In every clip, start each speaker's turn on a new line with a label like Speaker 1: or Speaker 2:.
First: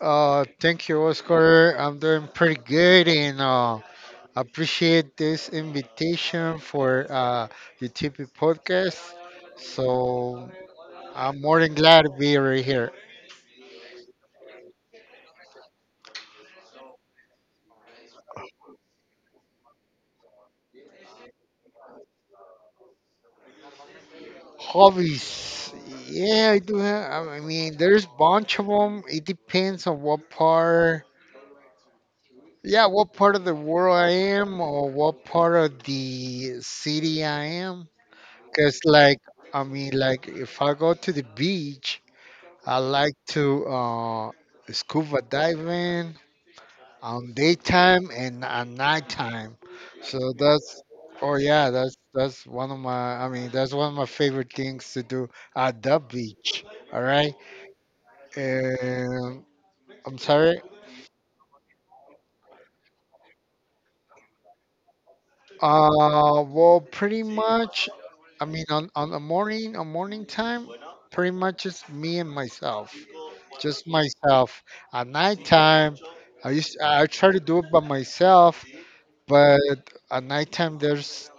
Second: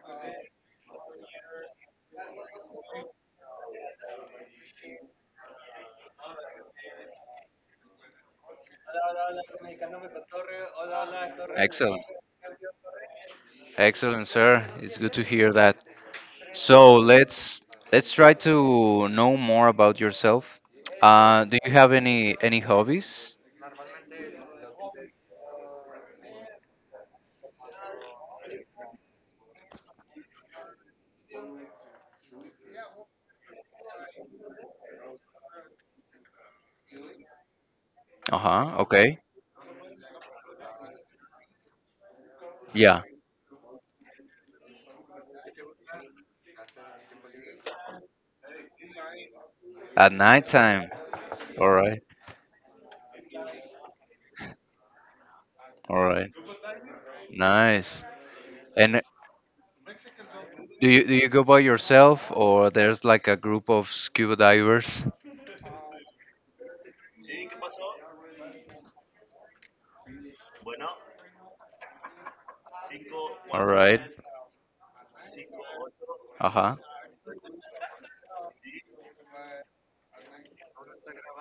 Speaker 1: Thank you, Oscar. I'm doing pretty good and appreciate this invitation for the TP podcast. So I'm more than glad
Speaker 2: Excellent,
Speaker 1: to be right here.
Speaker 2: excellent, sir. It's good to hear that. So let's try to know more about yourself. Do you have any hobbies?
Speaker 1: Hobbies. Yeah, I do have, I mean, there's bunch of them. It depends on what part, yeah, what part of the world I am or what part of the city I am.
Speaker 2: Uh huh.
Speaker 1: Because,
Speaker 2: Okay.
Speaker 1: like, I mean, like, if I go to the beach, I
Speaker 2: Yeah.
Speaker 1: like to scuba diving on daytime and on nighttime.
Speaker 2: At
Speaker 1: So that's,
Speaker 2: nighttime.
Speaker 1: oh
Speaker 2: All
Speaker 1: yeah, that's
Speaker 2: right.
Speaker 1: that's one of my, I mean, that's one of my favorite things to do at the
Speaker 2: All right.
Speaker 1: beach. All right.
Speaker 2: Nice. And
Speaker 1: Um, I'm sorry.
Speaker 2: do you go by yourself, or there's like a group of scuba divers?
Speaker 1: Well, pretty much, I mean, on the morning, on morning time, pretty much just me and myself,
Speaker 2: All
Speaker 1: just
Speaker 2: right.
Speaker 1: myself. At nighttime,
Speaker 2: Uh-huh.
Speaker 1: I try to do it by myself, but at nighttime there's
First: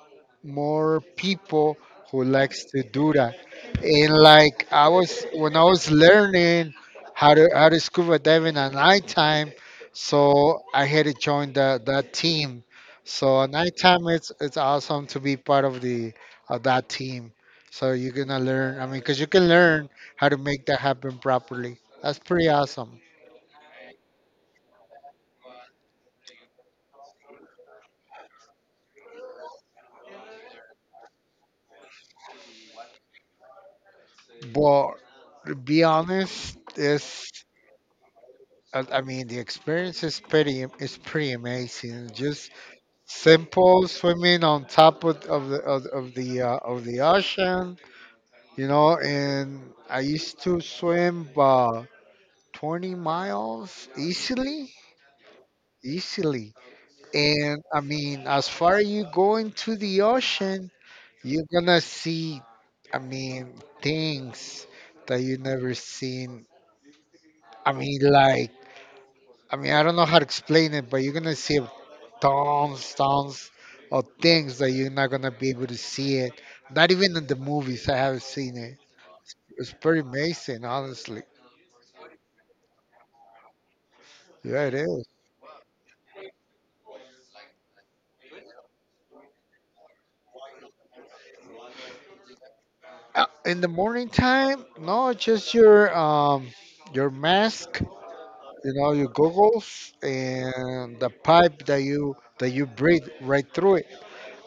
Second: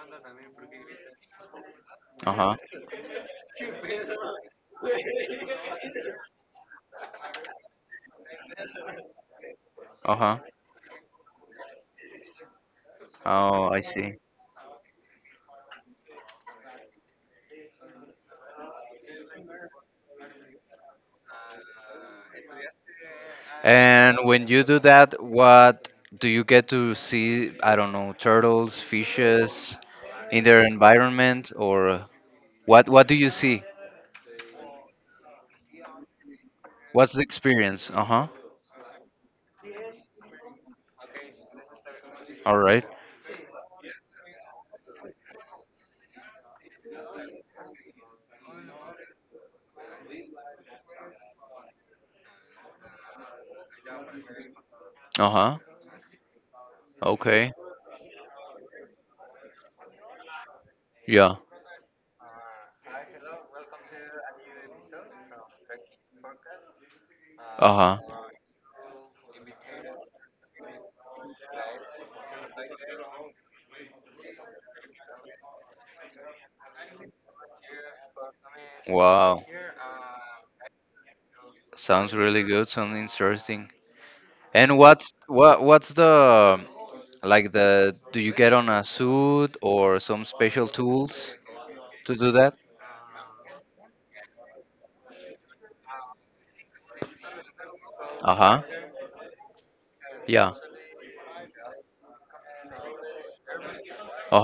Speaker 1: more people who
Speaker 2: Uh-huh.
Speaker 1: likes to do that, and, like, I was when I was learning how to scuba diving at nighttime,
Speaker 2: Uh-huh.
Speaker 1: so I had to join that team. So at
Speaker 2: Oh, I
Speaker 1: nighttime,
Speaker 2: see.
Speaker 1: it's awesome to be part of the of that team. So you're gonna learn, I mean, because you can learn how to make that happen properly. That's pretty awesome.
Speaker 2: And when you do that, what do you get to see? I don't know, turtles, fishes in their environment, or what do you see?
Speaker 1: But to be honest,
Speaker 2: What's the
Speaker 1: it's
Speaker 2: experience? Uh-huh.
Speaker 1: I mean, the experience is pretty amazing. Just
Speaker 2: All right.
Speaker 1: simple swimming on top of the ocean, you know. And I used to swim 20 miles easily,
Speaker 2: Uh-huh.
Speaker 1: easily.
Speaker 2: Okay.
Speaker 1: And I mean, as far as you go into the ocean,
Speaker 2: Yeah.
Speaker 1: you're gonna see, I mean, things that you never seen. I
Speaker 2: Uh-huh.
Speaker 1: mean, like I mean, I don't know how to explain it, but you're gonna see tons, tons of things that you're not gonna be able to see it. Not even in the movies, I haven't seen it.
Speaker 2: Wow.
Speaker 1: It's pretty amazing, honestly.
Speaker 2: Sounds really good. Sounds interesting.
Speaker 1: Yeah, it
Speaker 2: And
Speaker 1: is.
Speaker 2: what's what what's the like the do you get on a suit or some special tools to do that?
Speaker 1: In the morning time, no, just your mask,
Speaker 2: Uh-huh.
Speaker 1: you know, your goggles,
Speaker 2: Yeah.
Speaker 1: and the pipe that you breathe right through it.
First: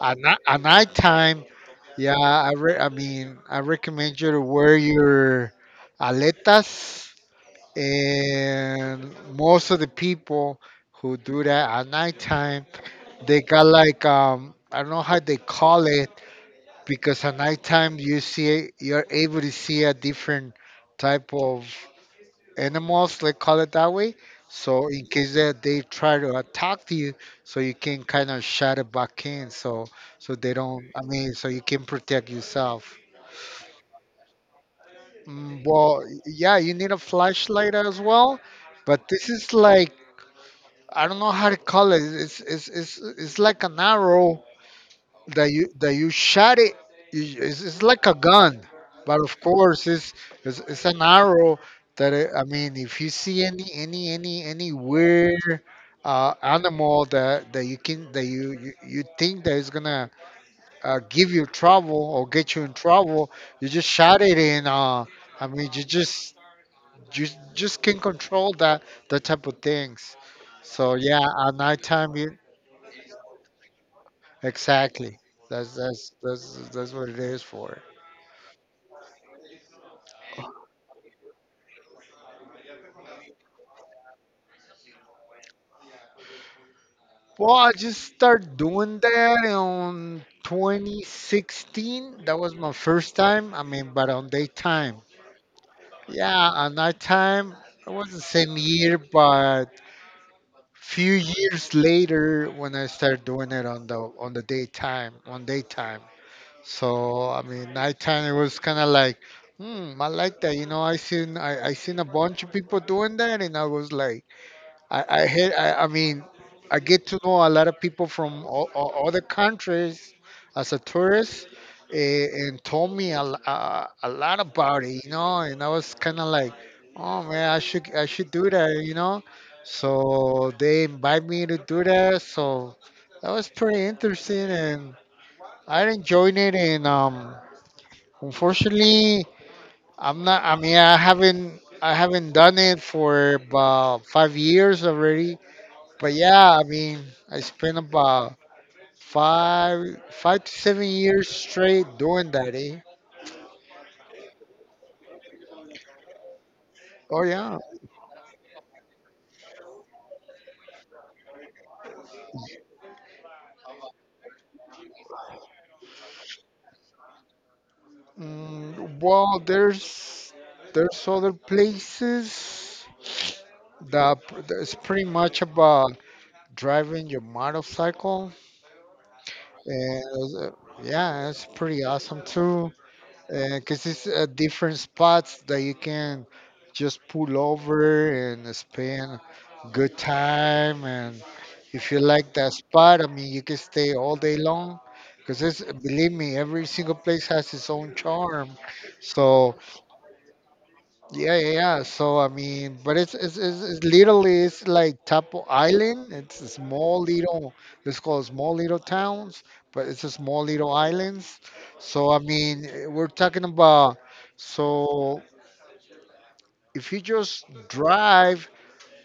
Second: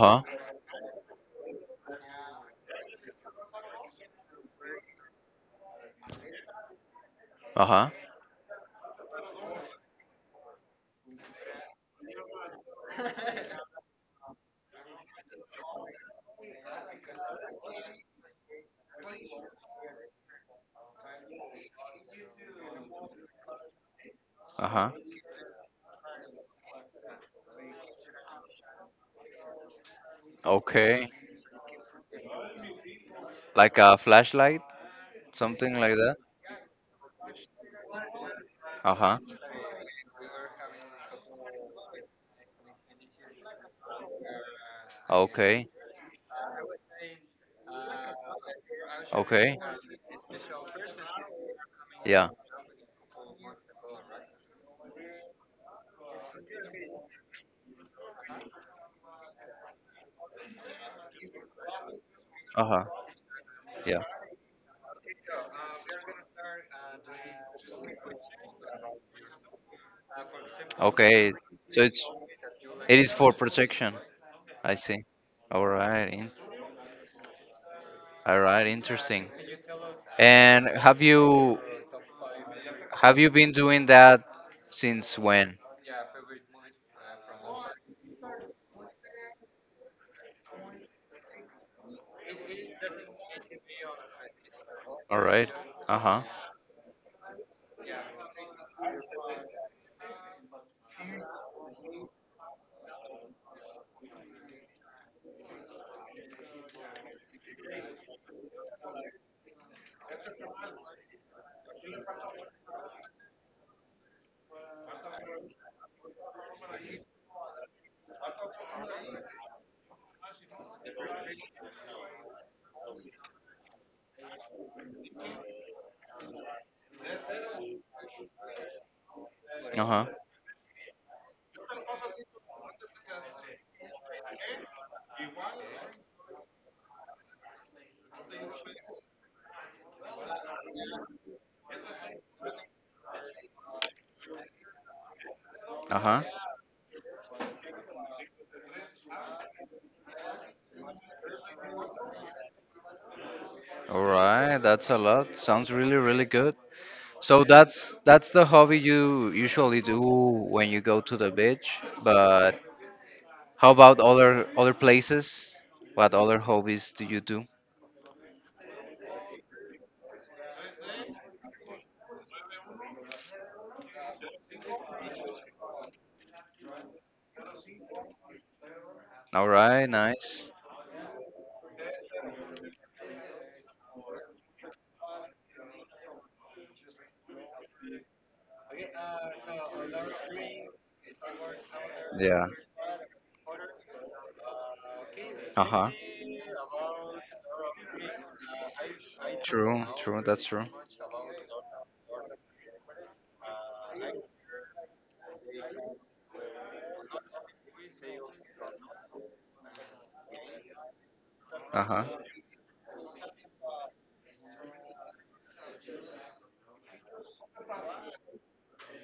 Speaker 1: At night time, yeah, I re- I mean, I recommend you to wear your aletas,
Speaker 2: Uh-huh.
Speaker 1: and most of the people who do that at nighttime, they got like, I don't know how they call it, because at nighttime you're able to see a different type of animals, let's call it that way. So
Speaker 2: Uh-huh.
Speaker 1: in case that they try to attack you, so you can kind of shut it back in, so they don't, I
Speaker 2: Okay.
Speaker 1: mean, so you can protect yourself.
Speaker 2: Like a flashlight,
Speaker 1: Mm,
Speaker 2: something
Speaker 1: well,
Speaker 2: like that.
Speaker 1: yeah, you need a flashlight as well, but
Speaker 2: Uh-huh.
Speaker 1: this is like, I don't know how to call it. It's like an arrow that you
Speaker 2: Okay.
Speaker 1: that you shot it. It's like a gun, but of
Speaker 2: Okay.
Speaker 1: course it's an arrow that
Speaker 2: Yeah.
Speaker 1: it, I mean, if you see any weird animal that you think that is gonna give you trouble or get you in
Speaker 2: Uh-huh.
Speaker 1: trouble, you just
Speaker 2: Yeah.
Speaker 1: shot it in. I mean, you just can control that type of things. So yeah,
Speaker 2: Okay.
Speaker 1: at
Speaker 2: So it's
Speaker 1: nighttime,
Speaker 2: it is for protection. I see.
Speaker 1: exactly.
Speaker 2: All
Speaker 1: That's that's
Speaker 2: right.
Speaker 1: that's that's what it is for.
Speaker 2: All right, interesting. And have you been doing that since when?
Speaker 1: Well, I just started doing that in 2016. That was my first time. I mean, but on daytime.
Speaker 2: All right. Uh-huh.
Speaker 1: Yeah, on nighttime. It was the same year, but few years later when I started doing it on the daytime, on daytime. So I mean, nighttime it was kind of like, I like that. You know, I seen a bunch of people doing that, and I was like. I hate. I mean, I get to know a lot of people from other countries as a tourist, eh, and told me a, l- a lot about it, you know. And I was kind of like, oh man, I should do that, you know.
Speaker 2: Uh-huh.
Speaker 1: So they invite me to do that. So that was pretty interesting, and I enjoyed it. And unfortunately, I'm not. I mean, I haven't done it for about 5 years already, but
Speaker 2: Uh-huh.
Speaker 1: yeah, I mean, I spent about 5 to 7 years straight doing that, eh?
Speaker 2: All right, that's a lot. Sounds really, really good.
Speaker 1: Oh
Speaker 2: So
Speaker 1: yeah.
Speaker 2: that's the hobby you usually do when you go to the beach. But how about other places? What other hobbies do you do?
Speaker 1: Well, there's other places that's pretty much about driving your motorcycle,
Speaker 2: All right,
Speaker 1: and
Speaker 2: nice.
Speaker 1: yeah, it's pretty awesome too. Because it's different spots that you can just pull over and spend good time. And if you like
Speaker 2: Yeah.
Speaker 1: that spot, I mean, you can stay all day long. Because it's
Speaker 2: Uh huh.
Speaker 1: believe me, every single place has its own charm. So
Speaker 2: True, true, that's true.
Speaker 1: yeah, yeah, yeah. So I mean, but it's literally it's like Tapo Island. It's a small little it's called small little towns, but it's a small little islands.
Speaker 2: Uh huh.
Speaker 1: So I mean, eh, we're talking about, so if you just drive,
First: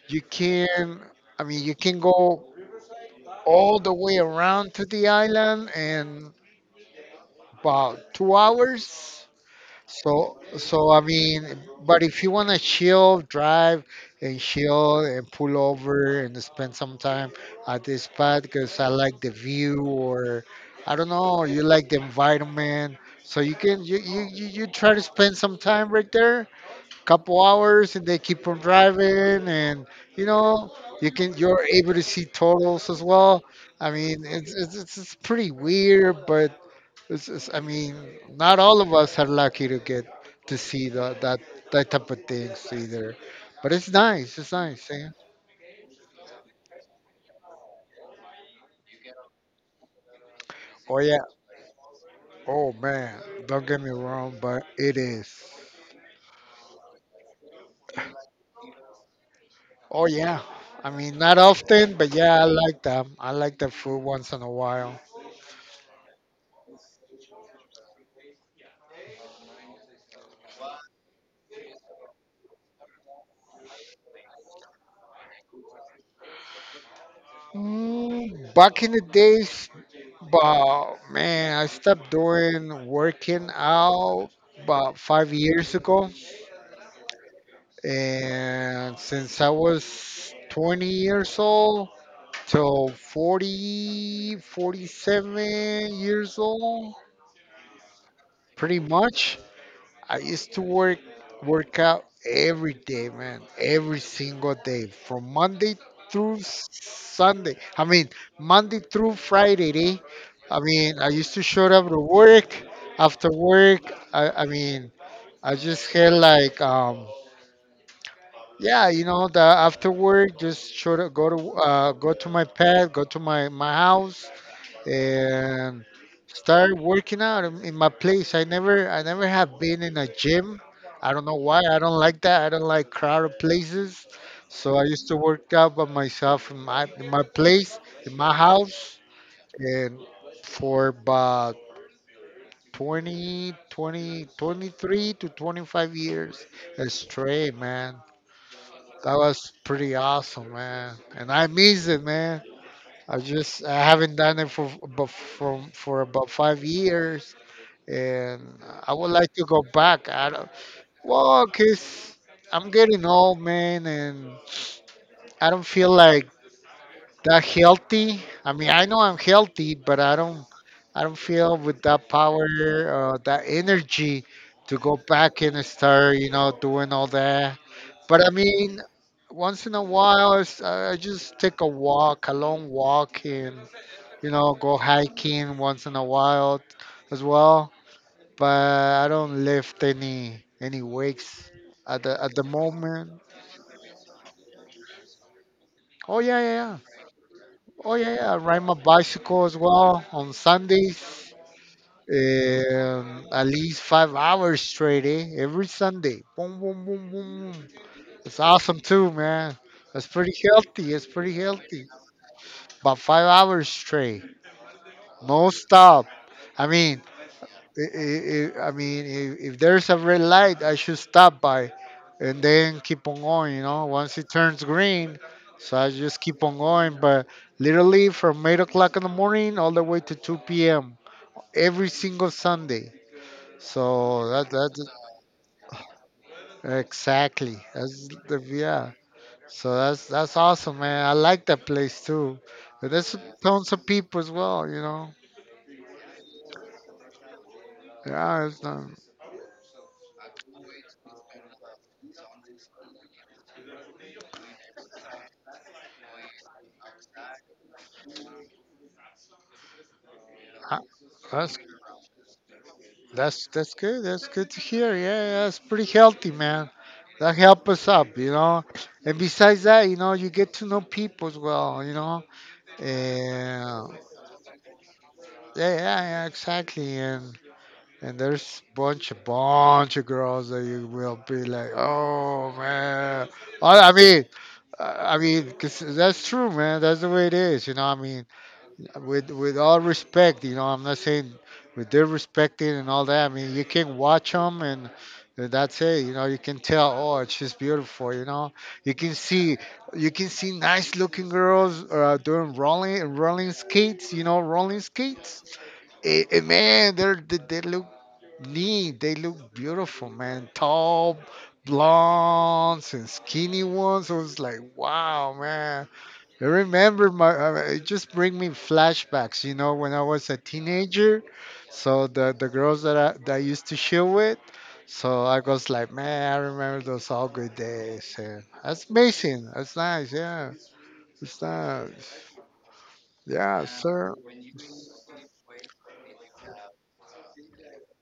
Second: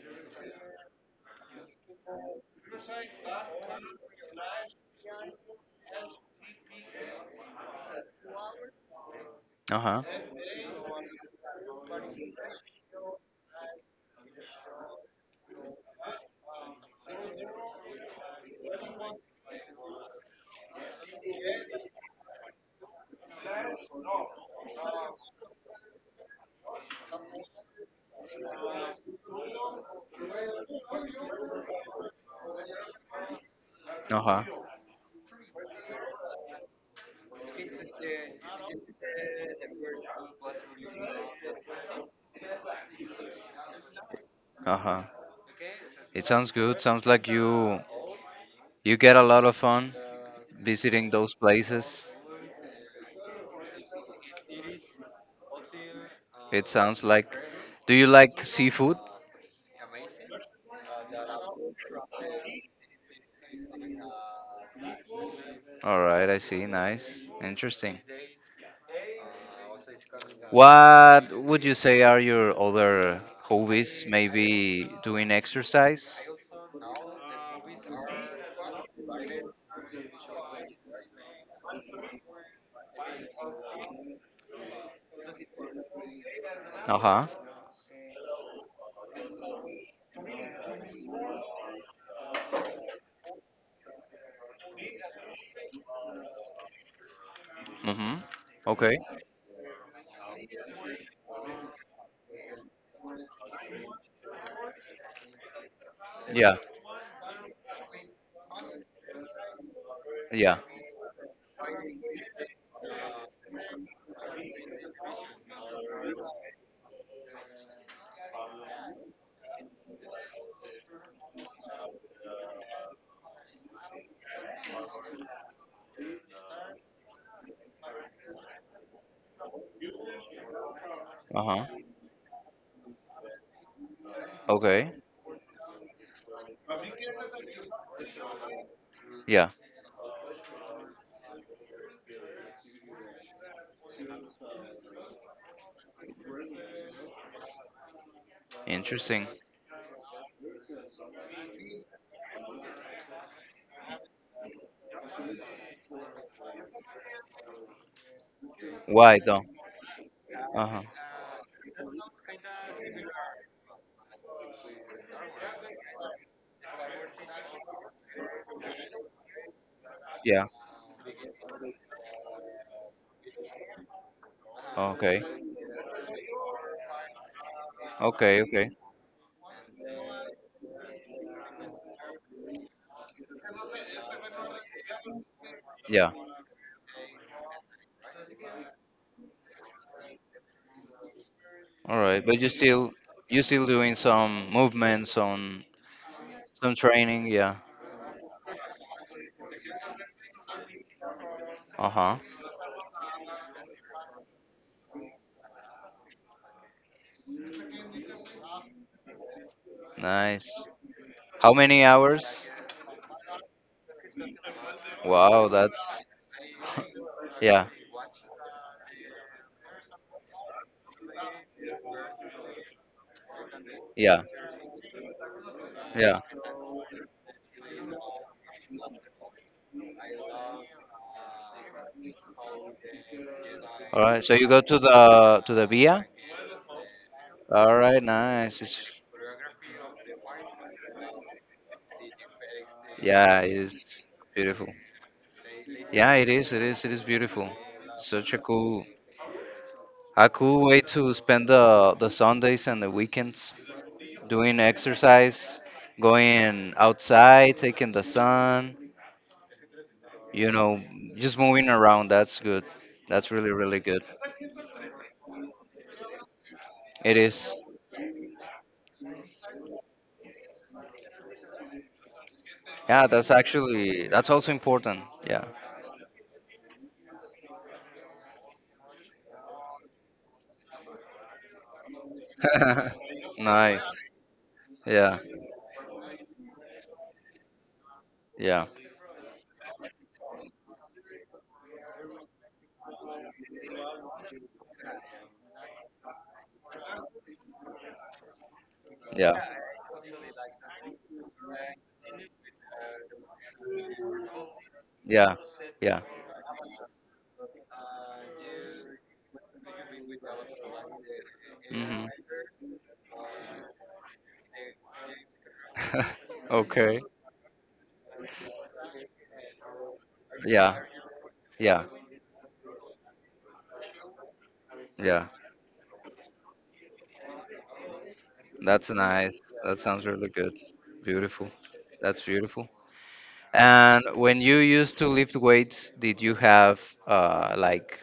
Speaker 1: you can you can go all the way around to the island in about 2 hours.
Speaker 2: Uh huh.
Speaker 1: So, I mean, but if you want to chill, drive and chill and pull over and spend some time at this spot because I like the view, or I don't know, you like the environment. So you can you, you, you you try to spend some time right there, couple hours, and they keep on driving, and you know, you're able to see turtles as well. I
Speaker 2: Uh
Speaker 1: mean,
Speaker 2: huh.
Speaker 1: it's pretty weird, but I mean, not all of us are lucky to get to see the, that that type of things either. But it's nice. It's
Speaker 2: Uh
Speaker 1: nice.
Speaker 2: huh.
Speaker 1: Yeah.
Speaker 2: It sounds good. Sounds like you get a lot of fun
Speaker 1: Oh
Speaker 2: visiting
Speaker 1: yeah.
Speaker 2: those places.
Speaker 1: Oh man. Don't get me wrong, but it is.
Speaker 2: It sounds like. Do you like seafood?
Speaker 1: Oh yeah. I mean, not often, but yeah, I like them. I like the food once in a while.
Speaker 2: All right, I see. Nice. Interesting. What would you say are your other hobbies? Maybe doing exercise?
Speaker 1: Back in the days, but man, I stopped doing working out about 5 years ago.
Speaker 2: Uh-huh.
Speaker 1: And since I was 20 years old till 40, 47 years old,
Speaker 2: Mm-hmm.
Speaker 1: pretty
Speaker 2: Okay.
Speaker 1: much, I used to work out every day, man. Every single day from Monday through
Speaker 2: Yeah.
Speaker 1: Sunday. I mean, Monday through Friday, eh?
Speaker 2: Yeah.
Speaker 1: I mean, I used to show up to work. After work, I just had like, yeah, you know, the after work, just sure to go to go to my pad, go to my house, and start working out in my place. I never have been in a gym. I don't know why.
Speaker 2: Uh-huh.
Speaker 1: I don't like that. I don't like crowded places. So I
Speaker 2: Okay.
Speaker 1: used to work out by myself in my place, in my house,
Speaker 2: Yeah.
Speaker 1: and for about 23 to 25 years straight, man. That
Speaker 2: Interesting.
Speaker 1: was pretty awesome, man. And I miss it, man. I haven't done it for but from for about 5 years, and I would
Speaker 2: Why
Speaker 1: like
Speaker 2: though?
Speaker 1: to go back. I don't,
Speaker 2: Uh-huh.
Speaker 1: well, cause I'm getting old, man, and I don't feel like that healthy. I mean, I know I'm healthy, but I don't
Speaker 2: Yeah.
Speaker 1: feel with that power or that energy to go
Speaker 2: Okay.
Speaker 1: back and start, you know, doing all that. But I
Speaker 2: Okay, okay.
Speaker 1: mean, once in a while, it's- I just take a walk, a long walk, and, you know, go hiking once in a
Speaker 2: Yeah.
Speaker 1: while as well. But I don't lift any weights
Speaker 2: All
Speaker 1: at the
Speaker 2: right.
Speaker 1: at
Speaker 2: But
Speaker 1: the
Speaker 2: you still
Speaker 1: moment.
Speaker 2: you still doing some movements, on
Speaker 1: Oh yeah, yeah,
Speaker 2: some
Speaker 1: yeah.
Speaker 2: training, yeah.
Speaker 1: Oh yeah, yeah. I ride my bicycle as well on Sundays.
Speaker 2: Uh-huh.
Speaker 1: At least 5 hours straight, eh? Every Sunday. Boom, boom, boom, boom, boom. It's awesome too, man. That's pretty
Speaker 2: Nice.
Speaker 1: healthy. It's pretty
Speaker 2: How many
Speaker 1: healthy.
Speaker 2: hours?
Speaker 1: About 5 hours straight,
Speaker 2: Wow,
Speaker 1: no
Speaker 2: that's
Speaker 1: stop. I mean,
Speaker 2: yeah,
Speaker 1: I mean, if there's a red light, I should stop by and then keep on going, you know, once
Speaker 2: yeah,
Speaker 1: it turns green. So I
Speaker 2: yeah.
Speaker 1: just keep on going. But literally from 8 o'clock in the morning all the way to 2 p.m. every single Sunday.
Speaker 2: All right,
Speaker 1: So
Speaker 2: so you
Speaker 1: that,
Speaker 2: go
Speaker 1: that's
Speaker 2: to the Via.
Speaker 1: exactly.
Speaker 2: All right, nice.
Speaker 1: Yeah. So that's awesome, man. I like that place too. But there's
Speaker 2: Yeah, it
Speaker 1: tons of
Speaker 2: is
Speaker 1: people as
Speaker 2: beautiful.
Speaker 1: well, you know.
Speaker 2: Yeah, it is. It is. It is beautiful. Such
Speaker 1: Yeah, it's,
Speaker 2: a cool way to spend the Sundays and the weekends, doing exercise, going outside, taking the sun. You
Speaker 1: I-
Speaker 2: know, just
Speaker 1: that's
Speaker 2: moving around. That's good. That's really,
Speaker 1: That's
Speaker 2: really good.
Speaker 1: good. That's good to hear. Yeah, that's pretty healthy, man.
Speaker 2: It
Speaker 1: That
Speaker 2: is.
Speaker 1: help us up, you know. And besides that, you get to know people as well. And
Speaker 2: Yeah, that's
Speaker 1: yeah,
Speaker 2: actually, that's also important. Yeah.
Speaker 1: yeah, yeah, exactly. And there's a bunch of girls that you will be like, oh man. Oh,
Speaker 2: nice. Yeah,
Speaker 1: I mean, 'cause that's true, man. That's the way it, is, you know. I mean,
Speaker 2: yeah,
Speaker 1: with all respect, I'm not saying with their respecting and all that. I mean, you can watch them, and that's it. You know, you can tell, oh, she's beautiful. You know, you can
Speaker 2: yeah,
Speaker 1: see you can see nice looking girls doing rolling skates. You know, rolling
Speaker 2: yeah,
Speaker 1: skates.
Speaker 2: yeah.
Speaker 1: Eh, man, they look neat. They look beautiful, man. Tall
Speaker 2: Hmm.
Speaker 1: blondes and skinny ones. I was like, wow, man. I
Speaker 2: okay.
Speaker 1: remember my it just bring me flashbacks, when I was a
Speaker 2: Yeah,
Speaker 1: teenager.
Speaker 2: yeah,
Speaker 1: So the girls that I used to chill with. So
Speaker 2: yeah.
Speaker 1: I was like, man, I remember those all good days. And that's
Speaker 2: That's nice.
Speaker 1: amazing. That's
Speaker 2: That sounds
Speaker 1: nice.
Speaker 2: really
Speaker 1: Yeah,
Speaker 2: good.
Speaker 1: it's
Speaker 2: Beautiful.
Speaker 1: nice.
Speaker 2: That's beautiful.
Speaker 1: Yeah,
Speaker 2: And
Speaker 1: sir.
Speaker 2: when you used to lift weights, did you have like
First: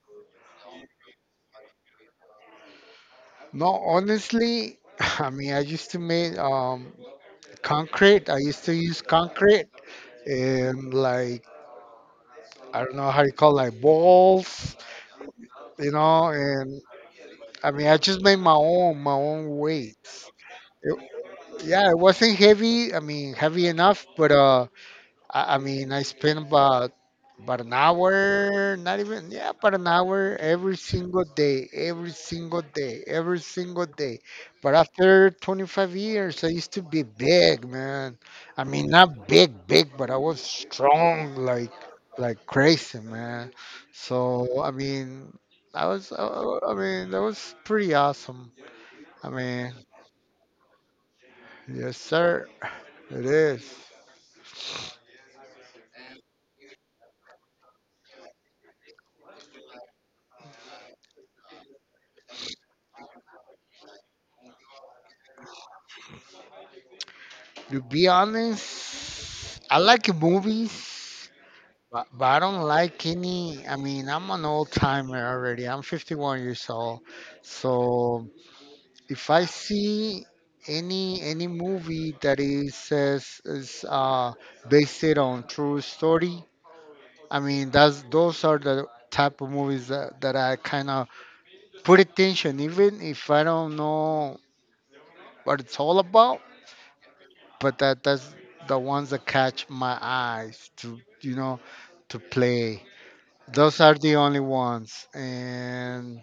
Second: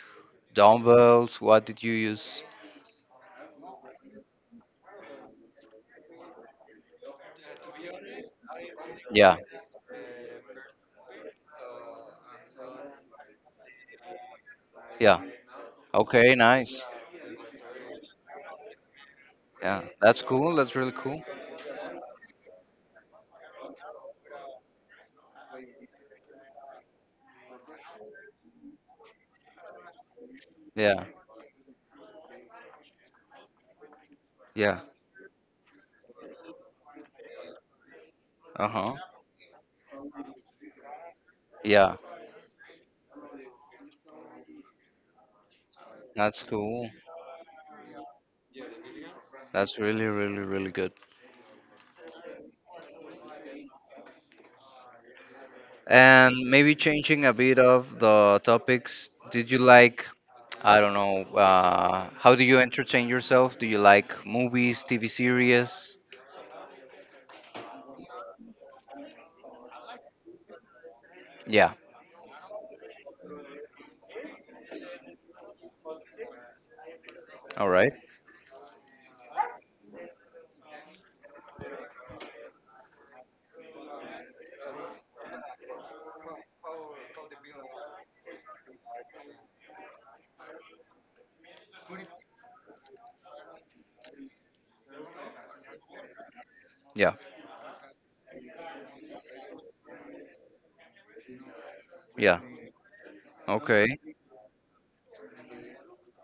Speaker 2: dumbbells? What did you use?
Speaker 1: No, honestly, I mean, I used to make concrete. I used to use
Speaker 2: Yeah,
Speaker 1: concrete and like I don't know how you call like balls,
Speaker 2: yeah. Okay,
Speaker 1: and
Speaker 2: nice.
Speaker 1: I mean, I just made my own
Speaker 2: Yeah, that's
Speaker 1: weights.
Speaker 2: cool. That's really
Speaker 1: It,
Speaker 2: cool.
Speaker 1: yeah, it wasn't heavy. I mean, heavy enough, but I mean, I spent about an hour, not even yeah, about an hour every
Speaker 2: Yeah,
Speaker 1: single day, every single day, every single day. But
Speaker 2: yeah.
Speaker 1: after 25 years, I used to be big, man. I mean,
Speaker 2: Uh-huh.
Speaker 1: not big, big, but I was strong,
Speaker 2: Yeah,
Speaker 1: like crazy, man. So I mean, I was, I,
Speaker 2: that's
Speaker 1: I I
Speaker 2: cool.
Speaker 1: mean, that was pretty awesome. I mean,
Speaker 2: That's really, really, really good.
Speaker 1: yes, sir. It is.
Speaker 2: And maybe changing a bit of the topics. Did you like, I don't know, how do you entertain yourself? Do you like movies, TV series?
Speaker 1: To be honest, I like movies,
Speaker 2: Yeah.
Speaker 1: but I don't like any. I mean, I'm an old timer already. I'm 51 years old.
Speaker 2: All right.
Speaker 1: So if I see any movie that is says is based it on true story, I mean that's those are the type of movies that I kind of put attention, even if I don't know what it's all about.
Speaker 2: Yeah.
Speaker 1: But that's the ones that catch my eyes to, you know, to
Speaker 2: Yeah.
Speaker 1: play. Those are
Speaker 2: Okay.
Speaker 1: the only ones. And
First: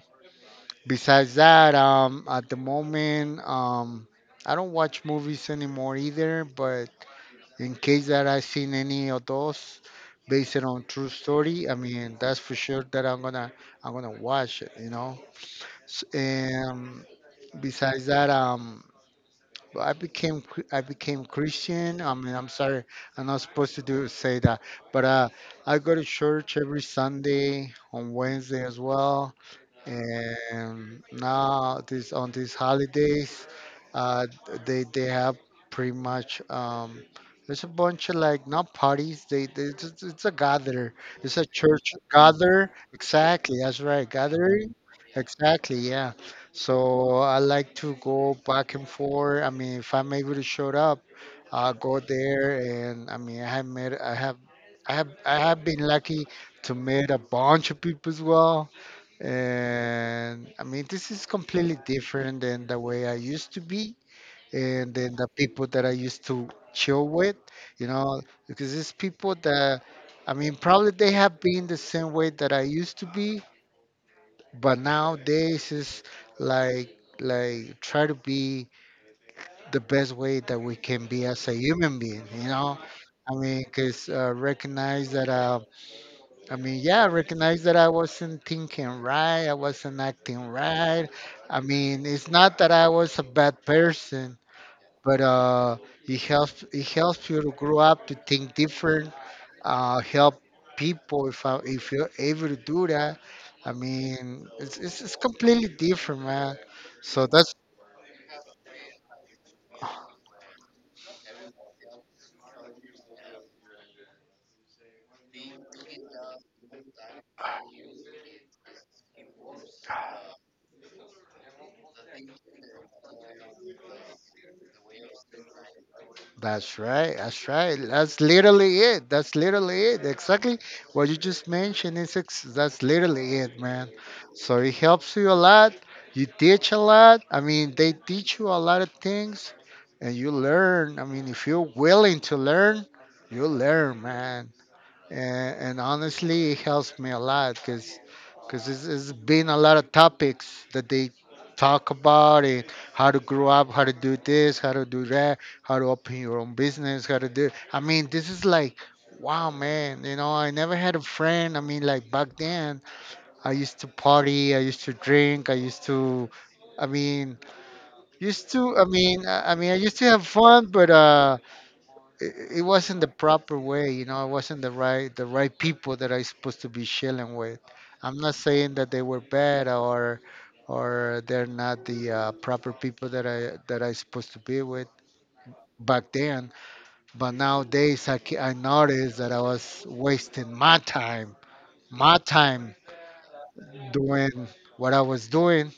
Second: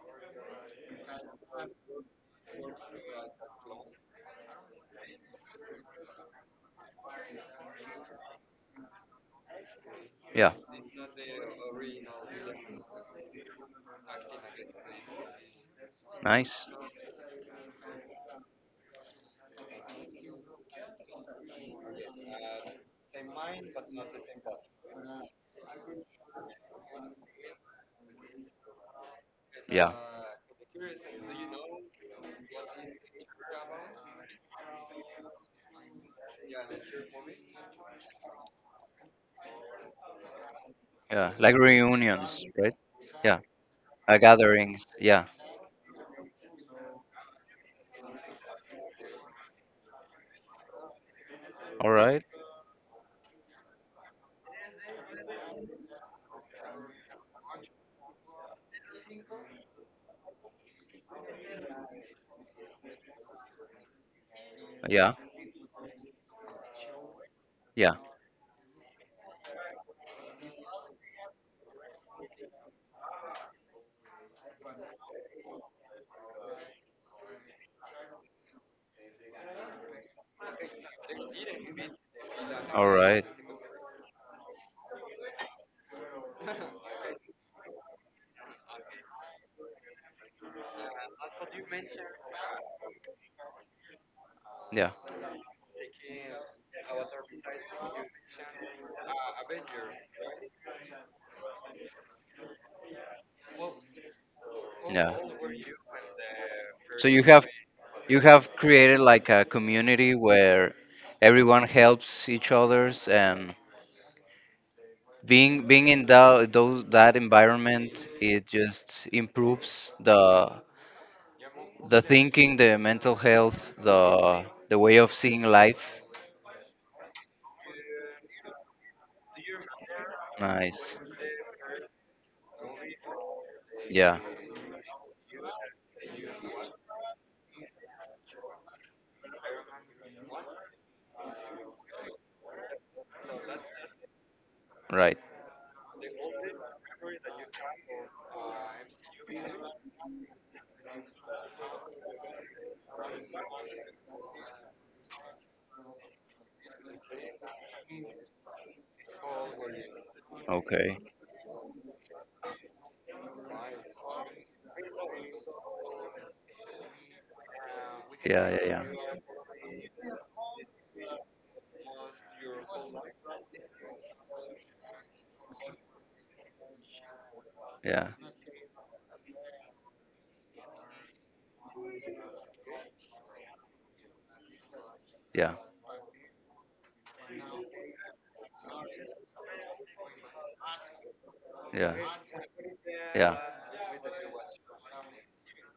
Speaker 1: besides that, at the moment, I don't watch movies anymore either. But in case that I've seen any of those
Speaker 2: Yeah.
Speaker 1: based on true story, I mean that's for sure that I'm gonna watch it. You know.
Speaker 2: Nice.
Speaker 1: And besides that, but I became Christian. I mean, I'm sorry, I'm not supposed to do say that, but I go to church every Sunday on Wednesday as well,
Speaker 2: Yeah.
Speaker 1: and now this on these holidays uh, they have pretty much, there's a bunch of like not parties they it's a gather,
Speaker 2: Yeah.
Speaker 1: it's a
Speaker 2: Like
Speaker 1: church
Speaker 2: reunions,
Speaker 1: gather,
Speaker 2: right? Yeah.
Speaker 1: exactly, that's right,
Speaker 2: Uh,
Speaker 1: gathering,
Speaker 2: gatherings. Yeah.
Speaker 1: exactly, yeah. So I like to go back and forth. I mean, if I'm able to show up, I'll
Speaker 2: All
Speaker 1: go
Speaker 2: right.
Speaker 1: there. And I mean, I have been lucky to meet a bunch of people as well. And I mean, this is completely different than the way I used to be and then
Speaker 2: Yeah.
Speaker 1: the people that I used to chill with, you
Speaker 2: Yeah.
Speaker 1: know, because it's people that, I mean, probably they have been the same way that I used to be, but nowadays it's like try to be the best way that we can be as a human being, you know?
Speaker 2: All right.
Speaker 1: I mean, because recognize that. I mean, yeah, I recognize that I wasn't thinking right, I wasn't acting right. I mean, it's not that I was a bad person,
Speaker 2: Yeah.
Speaker 1: but it helps you to grow up, to think different, help people if if you're able to do that. I mean, it's
Speaker 2: Yeah.
Speaker 1: completely different, man.
Speaker 2: So you
Speaker 1: So
Speaker 2: have you have created like a community where everyone helps each others, and being in that environment it just improves the thinking, the mental health, the way of seeing life.
Speaker 1: that's right. That's right. That's literally it. That's literally it. Exactly
Speaker 2: Nice.
Speaker 1: what you just mentioned is that's literally it, man.
Speaker 2: Yeah.
Speaker 1: So it helps you a lot. You teach a lot. I mean, they teach you a lot of things, and you learn. I mean, if you're willing to learn, you learn, man,
Speaker 2: Right.
Speaker 1: and honestly it helps me a lot because it's been a lot of topics that they talk about, and how to grow up, how to do this, how to do that, how to open your own business, how to do, I mean this is like, wow man, you know, I never had
Speaker 2: Okay.
Speaker 1: a friend. I mean, like back then I used to party, I used to drink, I mean used
Speaker 2: Yeah. Yeah.
Speaker 1: to I
Speaker 2: Yeah.
Speaker 1: mean I used to have fun, but it, it wasn't the proper way, you know, it wasn't the right people that I supposed to be chilling with.
Speaker 2: Yeah.
Speaker 1: I'm not saying that they were bad or they're not the proper people that I supposed to be with
Speaker 2: Yeah.
Speaker 1: back then. But nowadays, I noticed that I was wasting
Speaker 2: Yeah,
Speaker 1: my time
Speaker 2: yeah,
Speaker 1: doing what I was doing,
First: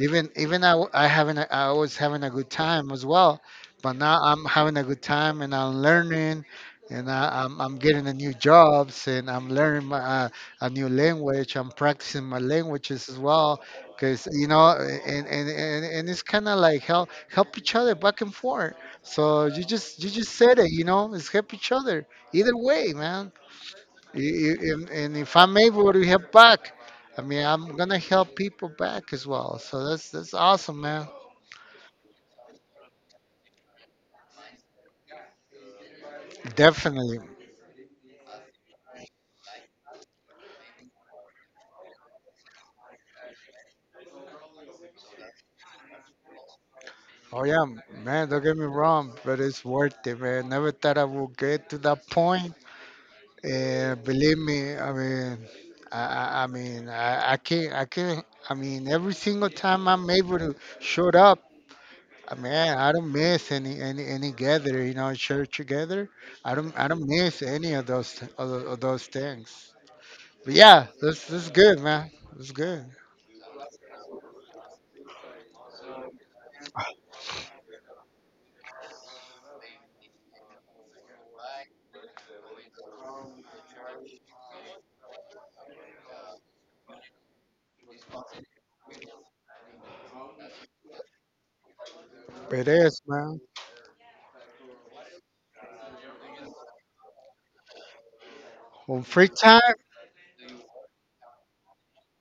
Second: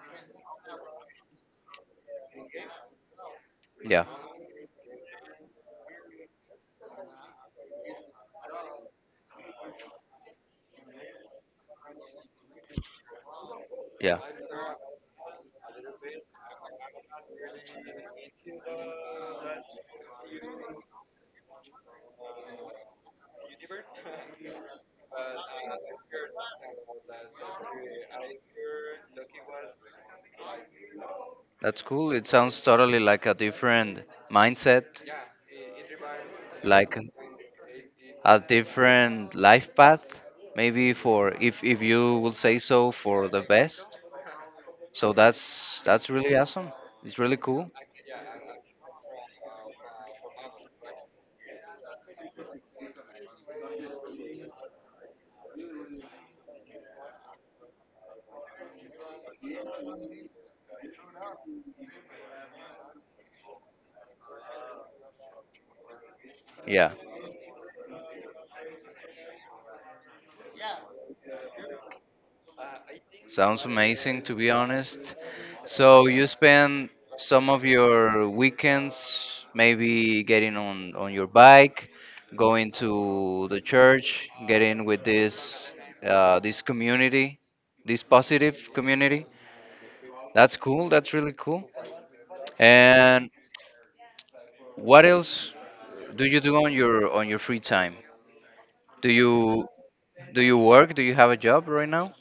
Speaker 1: even I was having a good time as well, but
Speaker 2: yeah,
Speaker 1: now I'm having a good time and I'm learning, and I'm getting a new jobs and I'm learning my, a new language. I'm practicing my languages as well,
Speaker 2: yeah.
Speaker 1: because you know, and it's kind of like help each other back and forth. So you just said it, you know, it's help each other either way, man. And if I'm able to help back, I mean, I'm gonna help people back as well. So that's awesome, man.
Speaker 2: That's cool. It sounds totally like a different mindset, like
Speaker 1: Definitely.
Speaker 2: a different life path, maybe, for if you will say so, for the best. So that's really awesome. It's really
Speaker 1: Oh yeah,
Speaker 2: cool.
Speaker 1: man. Don't get me wrong, but it's worth it, man. Never thought I would get to that point. And believe me, I mean, I mean, I can't, I can't. I mean, every single time I'm able to show up, I mean, I don't miss any gather, you know, church together. I
Speaker 2: Yeah.
Speaker 1: don't miss any of those of those things. But yeah, this is good, man. This is good.
Speaker 2: Sounds amazing, to be honest. So you spend some of your weekends maybe getting on your bike, going to the church, getting with this community, this positive community. That's cool. That's really cool.
Speaker 1: It is,
Speaker 2: And
Speaker 1: man.
Speaker 2: what else do you do on your free time?
Speaker 1: On
Speaker 2: Do
Speaker 1: free
Speaker 2: you
Speaker 1: time,
Speaker 2: do you work? Do you have a job right now?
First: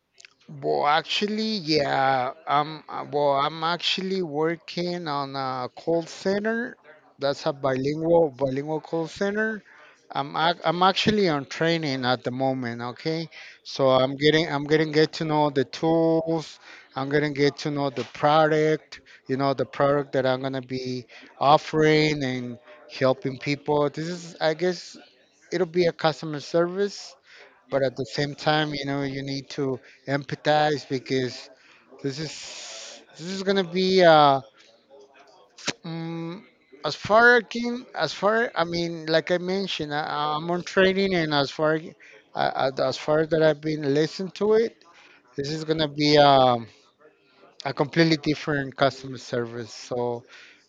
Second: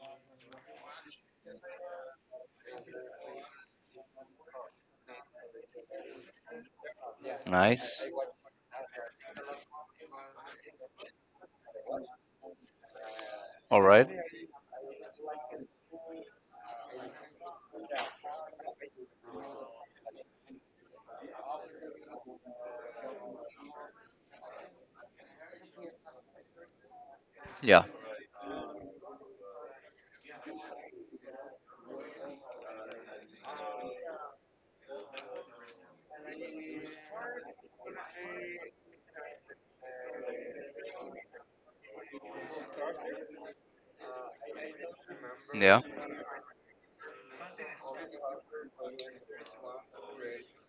Speaker 1: well, actually, yeah, I'm well, I'm actually working on a call center. That's a
Speaker 2: Nice.
Speaker 1: bilingual call center. I'm actually on training at the moment. Okay,
Speaker 2: All
Speaker 1: so
Speaker 2: right.
Speaker 1: I'm getting get to know the tools. I'm getting get to know the product. You know the product that I'm gonna be offering and helping people. This is I guess it'll be a customer service, but
Speaker 2: Yeah.
Speaker 1: at the same time, you know, you need to empathize because this is gonna be mm as far I mean, like I mentioned, I'm on training, and as far that I've been listening to it, this is
Speaker 2: Yeah.
Speaker 1: gonna be, a completely different customer service. So,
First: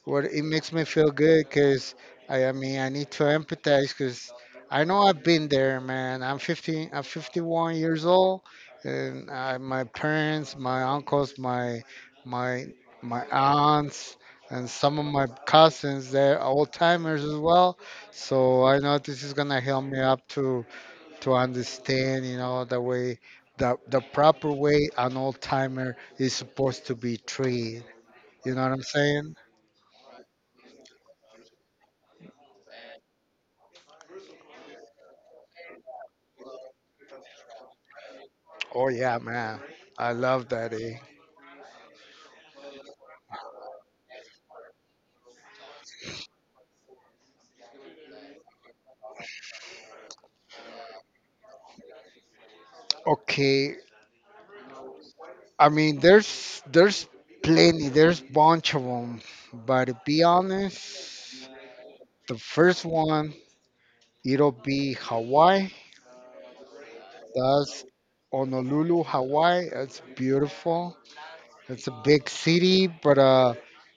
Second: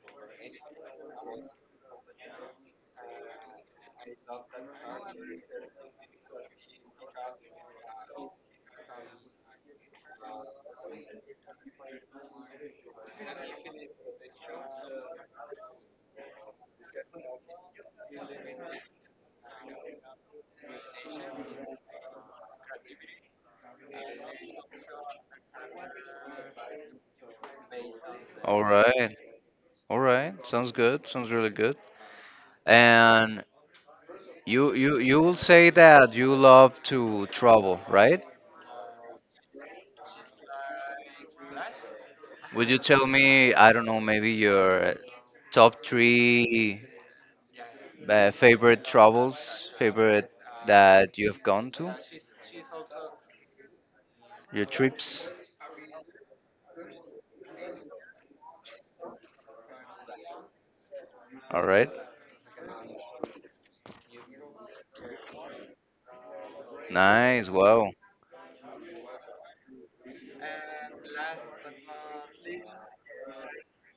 Speaker 1: well, it makes me feel good because I mean, I need to empathize because I know I've been there, man. I'm 51 years old, and I, my parents, my uncles, my my aunts, and some of my cousins, they're old timers as well. So I know this is gonna help me up to understand, you know, the way the proper way an old timer is supposed to be treated. You know
Speaker 2: All
Speaker 1: what I'm
Speaker 2: right.
Speaker 1: saying?
Speaker 2: All right, sounds good. Sounds really good. And you will say that you love to travel, right?
Speaker 1: Oh yeah, man. I love that. Eh?
Speaker 2: Would you tell me, I don't know, maybe your top three favorite travels, favorite, that you have gone to,
Speaker 1: Okay.
Speaker 2: your trips?
Speaker 1: I mean, there's plenty. There's bunch of them. But to be honest,
Speaker 2: All right.
Speaker 1: the first one, it'll be Hawaii.
Speaker 2: Nice.
Speaker 1: That's
Speaker 2: Wow.
Speaker 1: Honolulu, Hawaii. It's beautiful. It's a big city, but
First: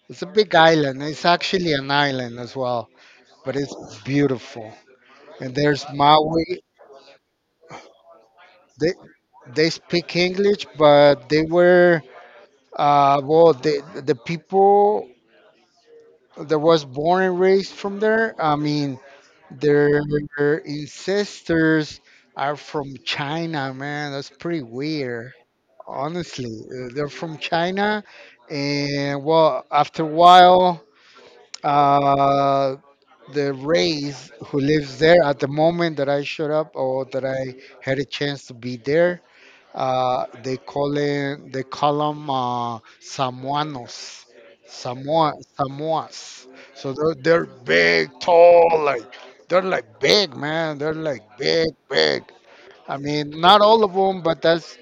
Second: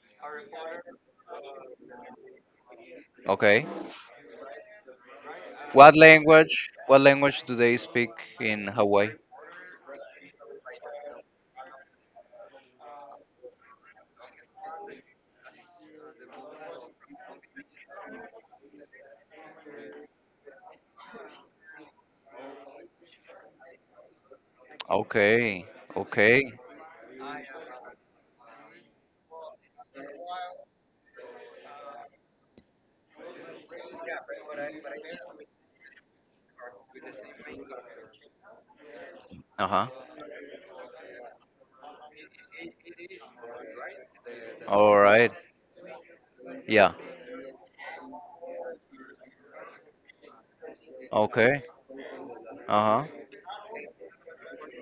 Speaker 1: it's a big island. It's actually an island as well, but
Speaker 2: Okay.
Speaker 1: it's beautiful. And there's Maui.
Speaker 2: What language do they speak in
Speaker 1: They
Speaker 2: Hawaii?
Speaker 1: they speak English, but they were well, the people that was born and raised from there, I mean, their ancestors are from China, man. That's pretty weird,
Speaker 2: Okay. Okay.
Speaker 1: honestly. They're from China, and well, after a while, uh, the race who lives there at the moment that I showed up or that I had a chance to be there,
Speaker 2: Uh-huh.
Speaker 1: they call it, they call them Samoanos,
Speaker 2: All right.
Speaker 1: Samoa, Samoas.
Speaker 2: Yeah.
Speaker 1: So they're big, tall, like they're like big, man. They're like
Speaker 2: Okay.
Speaker 1: big, big. I
Speaker 2: Uh huh.
Speaker 1: mean, not all of them, but that's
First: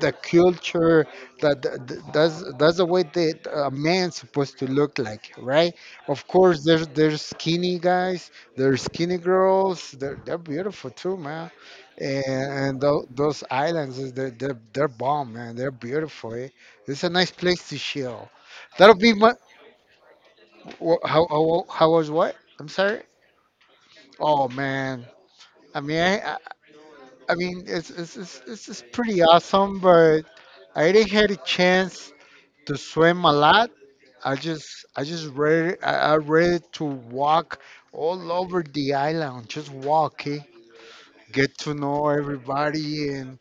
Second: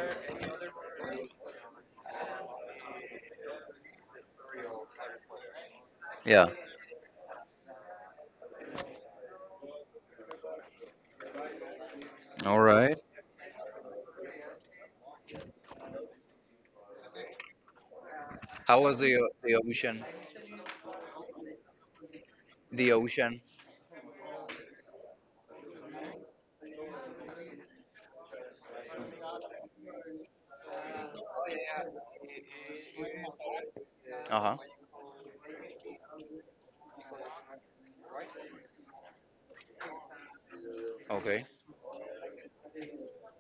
Speaker 1: the culture that that's the way that a man's supposed to look like, right? Of
Speaker 2: Yeah.
Speaker 1: course there's skinny guys, there's skinny girls, they're beautiful too, man. and,
Speaker 2: All
Speaker 1: and
Speaker 2: right.
Speaker 1: those islands they're bomb, man, they're beautiful, eh? It's a nice place to chill.
Speaker 2: How
Speaker 1: That'll
Speaker 2: was the
Speaker 1: be
Speaker 2: o-
Speaker 1: my
Speaker 2: the ocean?
Speaker 1: how was what? I'm
Speaker 2: The
Speaker 1: sorry.
Speaker 2: ocean.
Speaker 1: Oh man, i mean i i I mean it's pretty awesome, but I didn't had a chance to swim a lot.
Speaker 2: Uh huh.
Speaker 1: I just ready I ready to walk all over the island, just walking,
Speaker 2: Okay.
Speaker 1: get to know everybody, and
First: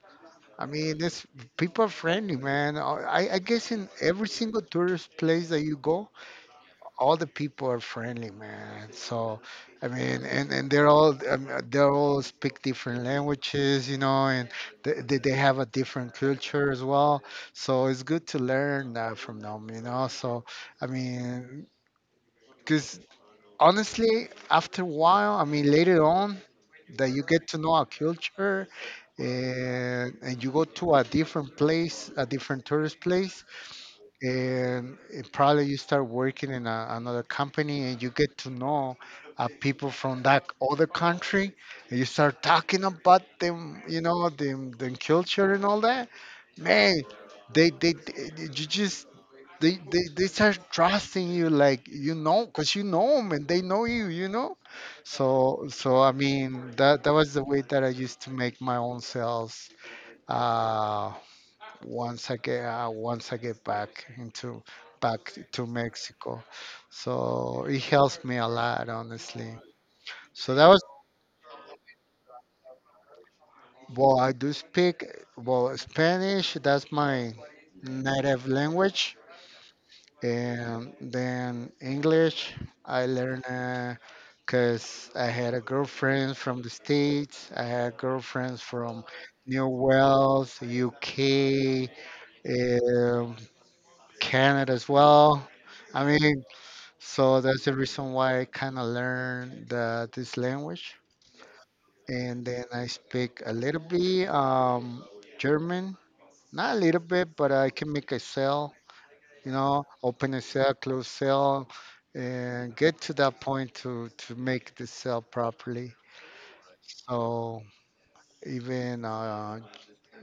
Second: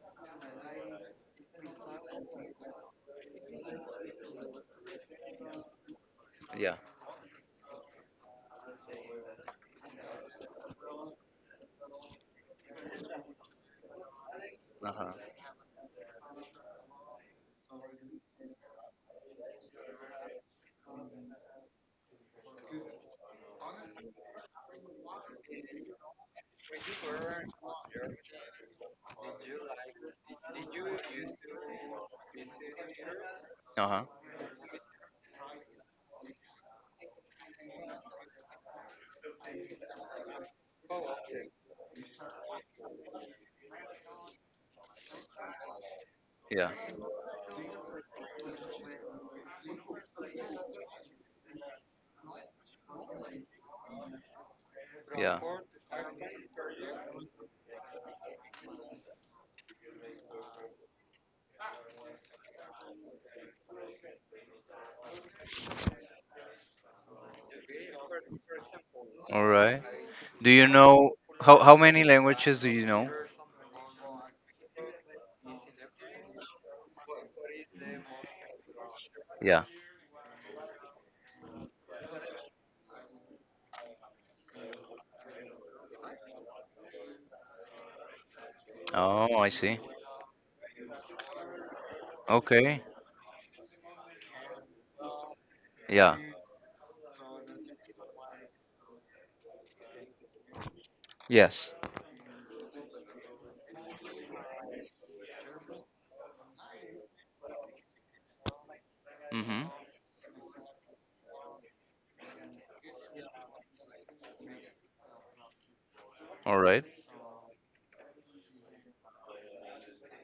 Speaker 1: I mean, it's people are friendly, man. I guess in every single tourist place that you go,
Speaker 2: Yeah.
Speaker 1: all the people are friendly, man. So, I mean, and they're all they all speak different languages, you know, and
Speaker 2: Uh huh.
Speaker 1: they have a different culture as well. So it's good to learn from them, you know. So, I mean, because honestly, after a while, I mean, later on, that you get to know a culture, and you go to a different place, a different tourist place
Speaker 2: Uh huh.
Speaker 1: and it probably you start working in a, another company and you get to know people from that other country, and you start talking about them, you know them, them culture and all that,
Speaker 2: Yeah.
Speaker 1: man. They you just they start trusting you, like, you know, because you know them and they know you, you know.
Speaker 2: Yeah.
Speaker 1: So I mean that was the way that I used to make my own sales. uh Once I get once I get back into back to Mexico. So it helps me a lot,
Speaker 2: All
Speaker 1: honestly.
Speaker 2: right. Do
Speaker 1: So
Speaker 2: you
Speaker 1: that was,
Speaker 2: know how many languages do you know?
Speaker 1: well, I do speak, well, Spanish. That's my native language,
Speaker 2: Yeah.
Speaker 1: and then English. I learned because I had a girlfriend from the States. I had girlfriends from
Speaker 2: Oh, I
Speaker 1: New
Speaker 2: see.
Speaker 1: Wales, UK,
Speaker 2: Okay.
Speaker 1: um, Canada as well. I
Speaker 2: Yeah.
Speaker 1: mean, so that's the reason why I kind of learned the, this language.
Speaker 2: Yes.
Speaker 1: And then I speak a little bit German, not a little bit, but I can make a cell, you
Speaker 2: Mhm.
Speaker 1: know, open a cell, close cell, and get to that point to make the cell properly.
Speaker 2: All right.
Speaker 1: So even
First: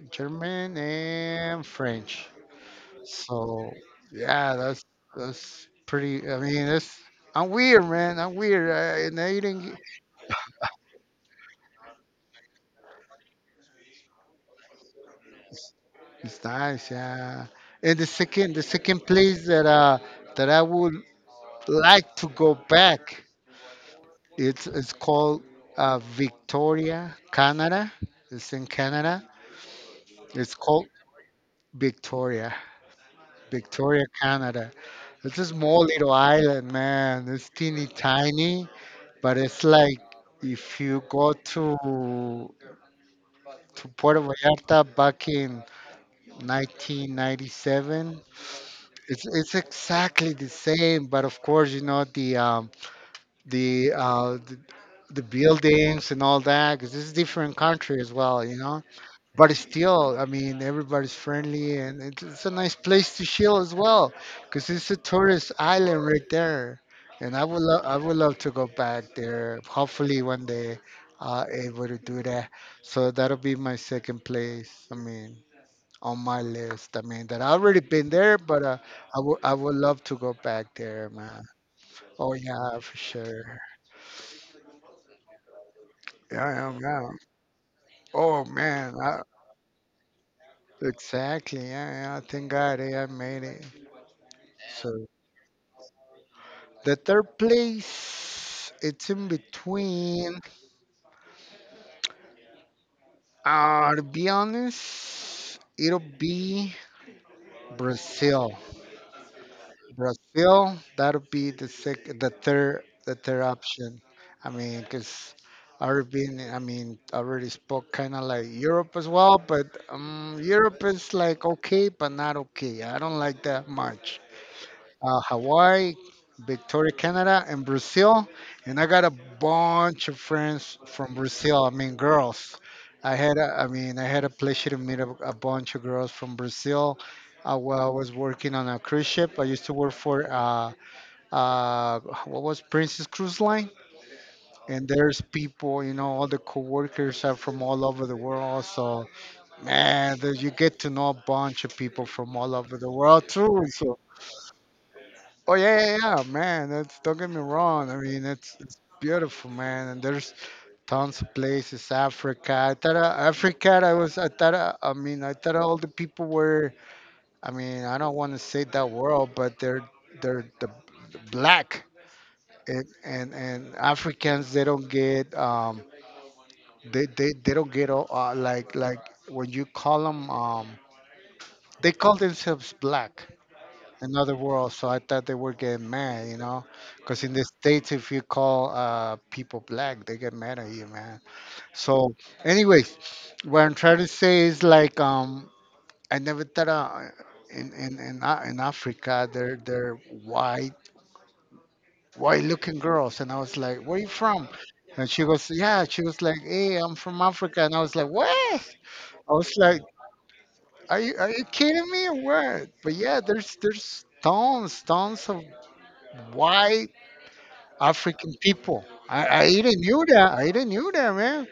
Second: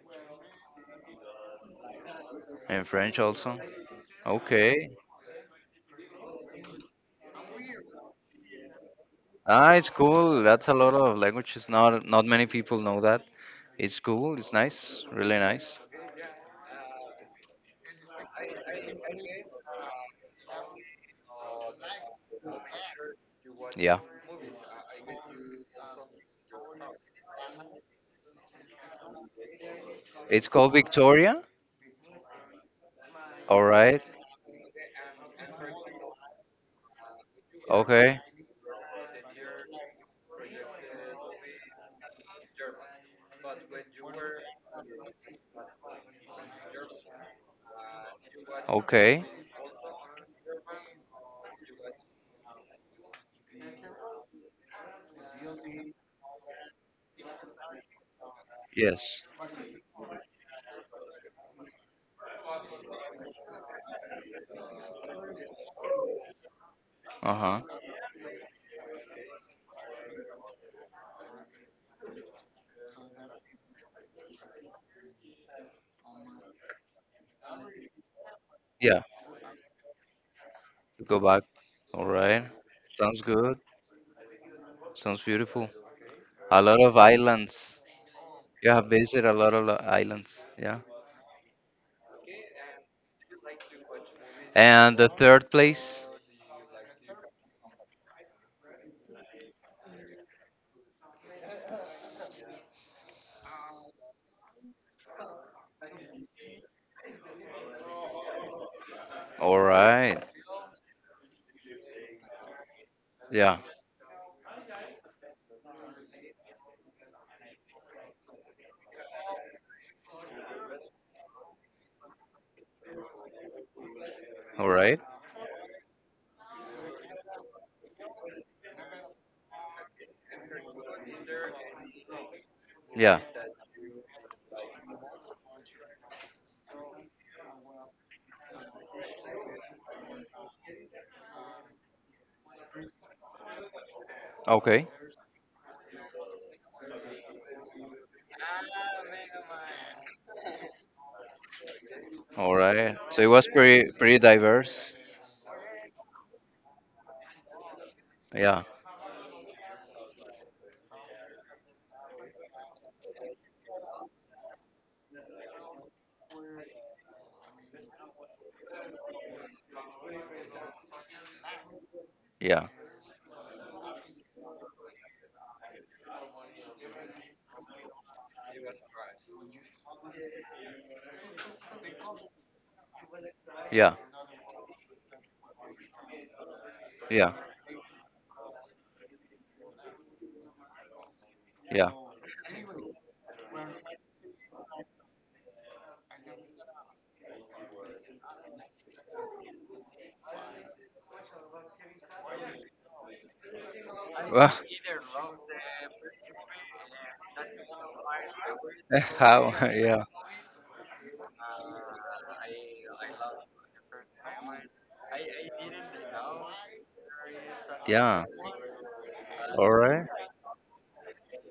Speaker 1: German and French.
Speaker 2: And French also.
Speaker 1: So yeah,
Speaker 2: Okay.
Speaker 1: that's pretty. I mean, that's, I'm weird, man. I'm weird. I, and I
Speaker 2: Ah,
Speaker 1: didn't.
Speaker 2: it's cool. That's a lot of languages. Not many people know that. It's cool. It's nice. Really nice.
Speaker 1: It's nice, yeah. And the second place that that I would like to go back,
Speaker 2: Yeah.
Speaker 1: it's called Victoria, Canada. It's in Canada.
Speaker 2: It's
Speaker 1: It's
Speaker 2: called
Speaker 1: called
Speaker 2: Victoria.
Speaker 1: Victoria,
Speaker 2: All right.
Speaker 1: Victoria, Canada. It's a small little island, man. It's teeny
Speaker 2: Okay.
Speaker 1: tiny, but it's like if you go to Puerto Vallarta back in 1997. It's
Speaker 2: Okay.
Speaker 1: it's exactly the same, but of course, you know, the the buildings and all that, because this is a different country as well, you know.
Speaker 2: Yes.
Speaker 1: But it's still, I mean, everybody's friendly and it's a nice place to chill as well, because it's a tourist island right there. And I would
Speaker 2: Uh-huh.
Speaker 1: love, I would love to go back there. Hopefully one day able to do that. So that'll be my second place. I mean, on my list. I mean, that I have already been there, but
Speaker 2: Yeah.
Speaker 1: I would love to go back there,
Speaker 2: Go
Speaker 1: man.
Speaker 2: back. All
Speaker 1: Oh
Speaker 2: right.
Speaker 1: yeah, for
Speaker 2: Sounds good.
Speaker 1: sure.
Speaker 2: Sounds beautiful. A
Speaker 1: Yeah, yeah,
Speaker 2: lot of
Speaker 1: yeah.
Speaker 2: islands.
Speaker 1: Oh
Speaker 2: You have
Speaker 1: man, I,
Speaker 2: visited a lot of islands. Yeah.
Speaker 1: exactly. Yeah, yeah. Thank God, eh, I made it.
Speaker 2: And
Speaker 1: So
Speaker 2: the third place.
Speaker 1: the third place, it's in between. To be honest, it'll be Brazil.
Speaker 2: All right.
Speaker 1: Brazil, that would be the the third the third
Speaker 2: Yeah.
Speaker 1: option. I mean, because already been, I mean, I already spoke kind of like Europe as well, but Europe is like okay, but not okay. I don't like that much.
Speaker 2: All right.
Speaker 1: Hawaii, Victoria, Canada, and Brazil. And I got a bunch of friends from Brazil. I mean, girls. I
Speaker 2: Yeah.
Speaker 1: had, a, I mean, I had a pleasure to meet a bunch of girls from Brazil. While I was working on a cruise ship, I used to work for uh, what was Princess Cruise Line, and
Speaker 2: Okay.
Speaker 1: there's people, you know, all the coworkers are from all over the world. So man, there- you get to know a bunch of people from all
Speaker 2: All
Speaker 1: over the
Speaker 2: right. So
Speaker 1: world
Speaker 2: it was
Speaker 1: too.
Speaker 2: pretty,
Speaker 1: So
Speaker 2: pretty diverse.
Speaker 1: oh yeah, yeah, yeah, man. That's, don't get me wrong. I mean,
Speaker 2: Yeah.
Speaker 1: it's beautiful, man. And there's tons of places. Africa. I thought Africa. I was. I thought. I mean, I thought all the people were. I mean, I don't want to say that world, but they're the black
Speaker 2: Yeah.
Speaker 1: and Africans. They don't get. They don't get all, like when you call them. They call themselves black.
Speaker 2: Yeah.
Speaker 1: Another world. So I thought they were getting mad, you know, because in
Speaker 2: Yeah,
Speaker 1: the States, if you call people black, they get mad at you, man.
Speaker 2: yeah.
Speaker 1: So, anyways, what I'm trying to say is like I never thought in Af- in Africa they're white, white looking girls, and I was like, where you from?
Speaker 2: Well,
Speaker 1: And she goes, yeah. She was like, hey, I'm from Africa, and I was like, what? I was
Speaker 2: how?
Speaker 1: like,
Speaker 2: Yeah,
Speaker 1: are you kidding me or what? But yeah, there's tons, tons of white
Speaker 2: yeah.
Speaker 1: African people. I
Speaker 2: All
Speaker 1: didn't knew
Speaker 2: right.
Speaker 1: that. I didn't knew that, man.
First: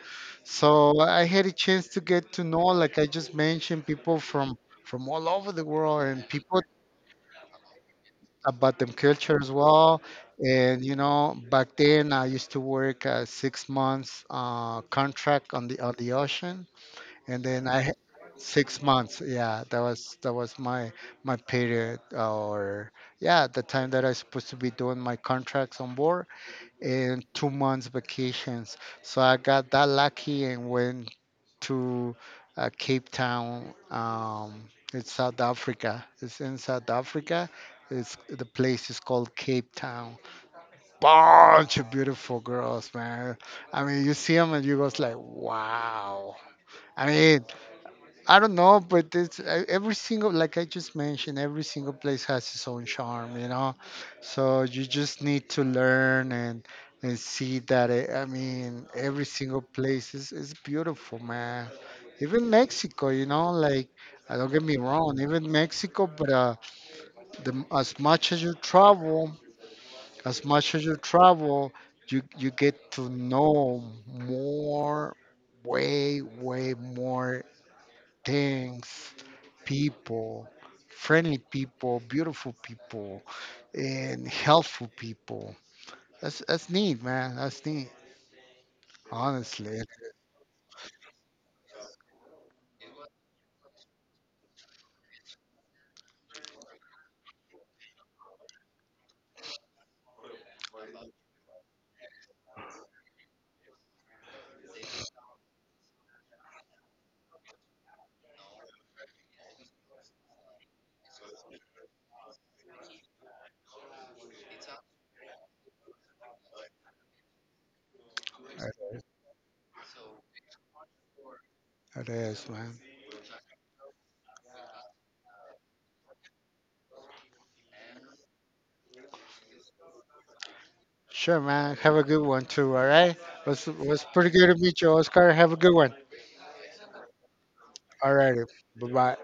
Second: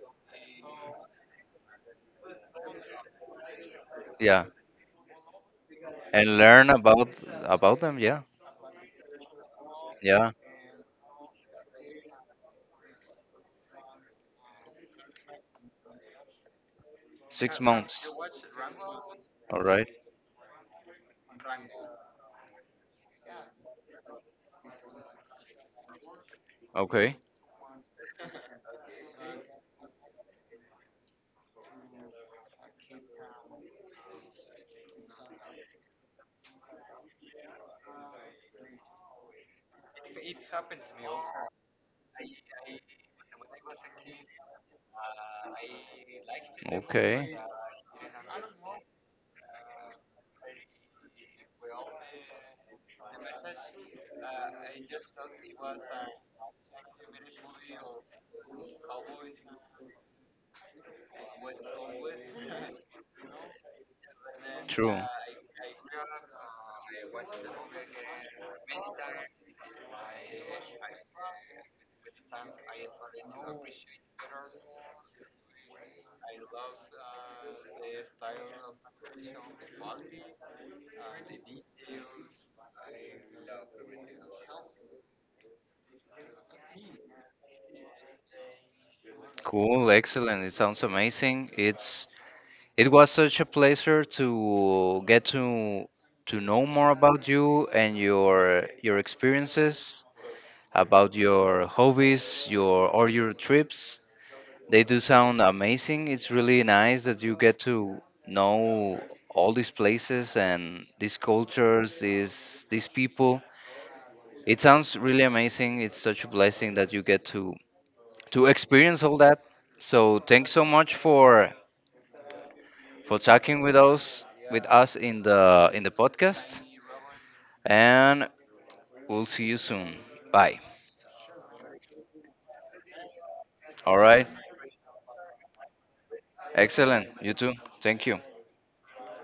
Speaker 1: So I had a chance to get to know, like I just mentioned, people
Speaker 2: Yeah,
Speaker 1: from all over the world and
Speaker 2: and
Speaker 1: people
Speaker 2: learn about them. Yeah,
Speaker 1: about them culture as well.
Speaker 2: yeah.
Speaker 1: And you know, back then I used to work a 6 months contract on the ocean, and
Speaker 2: Six
Speaker 1: then I had
Speaker 2: months.
Speaker 1: 6 months.
Speaker 2: All
Speaker 1: Yeah,
Speaker 2: right.
Speaker 1: that was my my period, or yeah, the time that I was supposed to be doing my contracts on board
Speaker 2: Okay.
Speaker 1: and 2 months vacations. So I got that lucky and went to Cape Town. It's South Africa. It's in South Africa. It's the place is called Cape Town. Bunch of beautiful girls, man. I mean, you see them and you goes like, wow. I
Speaker 2: Okay.
Speaker 1: mean, I don't know, but it's e- every single, like I just mentioned, every single place has its own charm, you know. So you just need to learn and see that. It, I mean, every single place is beautiful, man. Even Mexico, you know, like don't get me
Speaker 2: True.
Speaker 1: wrong, even Mexico, but the, as much as you travel, as much as you travel, you get to know more, way, way more things, people, friendly people, beautiful people, and helpful people. That's neat, man. That's neat. Honestly, it
Speaker 2: Cool. Excellent. It sounds amazing. It was such a pleasure to get to know more about you and your experiences, about your hobbies, your trips. They do sound amazing. It's really nice that you get to know all these places and these cultures, these people. It sounds really amazing. It's such a blessing that you get to experience all that. So thanks so much for
Speaker 1: it is, man.
Speaker 2: for talking with us in the podcast, and we'll see you soon. Bye.
Speaker 1: Sure, man. Have a good one too. All right.
Speaker 2: All
Speaker 1: Was
Speaker 2: right.
Speaker 1: pretty good to meet you, Oscar. Have a good one.
Speaker 2: Excellent. You too. Thank
Speaker 1: All
Speaker 2: you.
Speaker 1: righty. Bye bye.